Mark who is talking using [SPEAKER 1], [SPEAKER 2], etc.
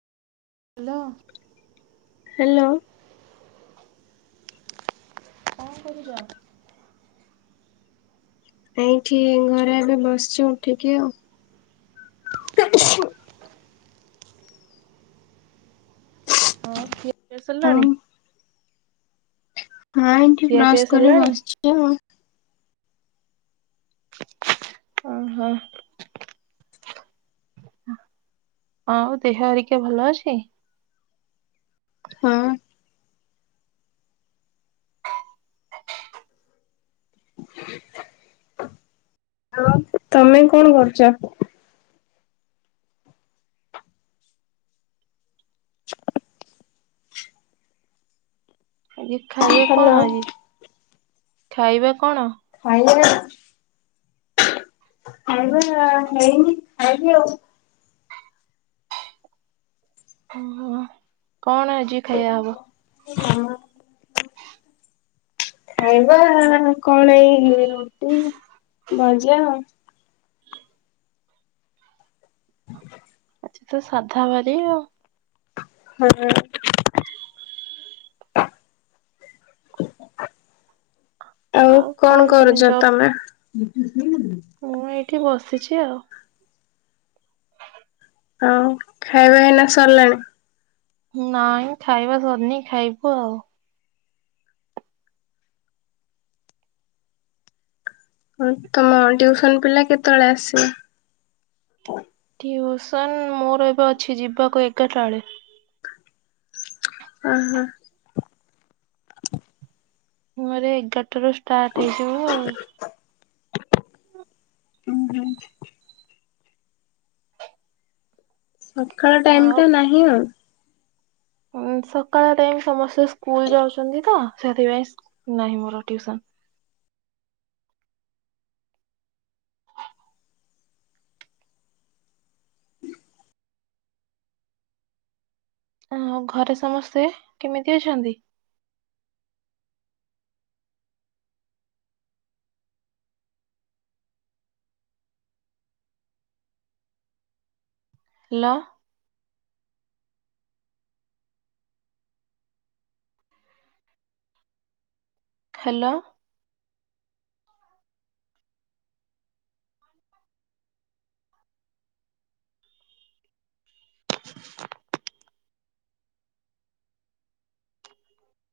[SPEAKER 1] Hello.
[SPEAKER 2] Hello.
[SPEAKER 1] କଣ କରୁଛ?
[SPEAKER 2] ଏଇଠି ଘରେ ଏବେ ବସିଛୁ ଉଠିକି ଆଉ। ତ [unintelligible]
[SPEAKER 1] ହଁ କିସଲ
[SPEAKER 2] ଆଉ
[SPEAKER 1] ଲଣି [unintelligible]
[SPEAKER 2] ହଁ ଏଠି
[SPEAKER 1] ଖିଆ ପିଆ
[SPEAKER 2] କ୍ରସ କରି
[SPEAKER 1] ସରିଲାଣି
[SPEAKER 2] ବସଛି ଆଉ।
[SPEAKER 1] ଓଃହୋ ଆଉ ଦେହ ହେରିକା ଭଲ ଅଛି?
[SPEAKER 2] ହଁ। ଆଉ ତମେ କଣ କରୁଛ?
[SPEAKER 1] ଆଜି ଖାଇବା
[SPEAKER 2] ହ୍ୟାଲୋ
[SPEAKER 1] କଣ ଆଜି ଖାଇବା କଣ?
[SPEAKER 2] ଖାଇଲେ ନା? ଖାଇବା ହେଇନି ଖାଇବି ଆଉ।
[SPEAKER 1] ଓ କଣ ଅଛି ଖାଇଆ ହବ?
[SPEAKER 2] ହ [unintelligible] ଖାଇବା କଣ ଏଇ ରୁଟି ଭଜା।
[SPEAKER 1] ଆଜି ତ ସାଧାାବାରି ଆଉ।
[SPEAKER 2] ହୁଁ। ଆଉ କଣ କରୁଛ ତମେ?
[SPEAKER 1] ମୁଁ ଏଇଠି ବସିଛି ଆଉ।
[SPEAKER 2] ହଉ ଖାଇବା ହେଇନା ସରିଲାଣି।
[SPEAKER 1] ନାଇଁ ଖାଇବା ସରିନି ଖାଇବୁ ଆଉ।
[SPEAKER 2] ହ ତମ ଟିଉସନ ପିଲା କେତେବେଳେ ଆସିବେ?
[SPEAKER 1] ଟିୟୁସନ ମୋର ଏବେ ଅଛି ଯିବାକୁ ଏଗାରଟା ବେଳେ।
[SPEAKER 2] ଅହଂ।
[SPEAKER 1] ମୋରେ ଏଗାରଟାରୁ ଷ୍ଟାର୍ଟ ହେଇଯିବ ଆଉ।
[SPEAKER 2] ଉଁ ହୁଁ। ସକାଳ
[SPEAKER 1] ଆଉ
[SPEAKER 2] ଟାଇମଟା ନାହିଁ ଆଉ।
[SPEAKER 1] ଉଁ ସକାଳ ଟାଇମ୍ ସମସ୍ତେ ସ୍କୁଲ୍ ଯାଉଛନ୍ତି ତ ସେଥିପାଇଁ ନାହିଁ ମୋର ଟ୍ୟୁସନ୍। ଆ ଘରେ ସମସ୍ତେ କେମିତି ଅଛନ୍ତି। ହାଲ। ହାଲୋ।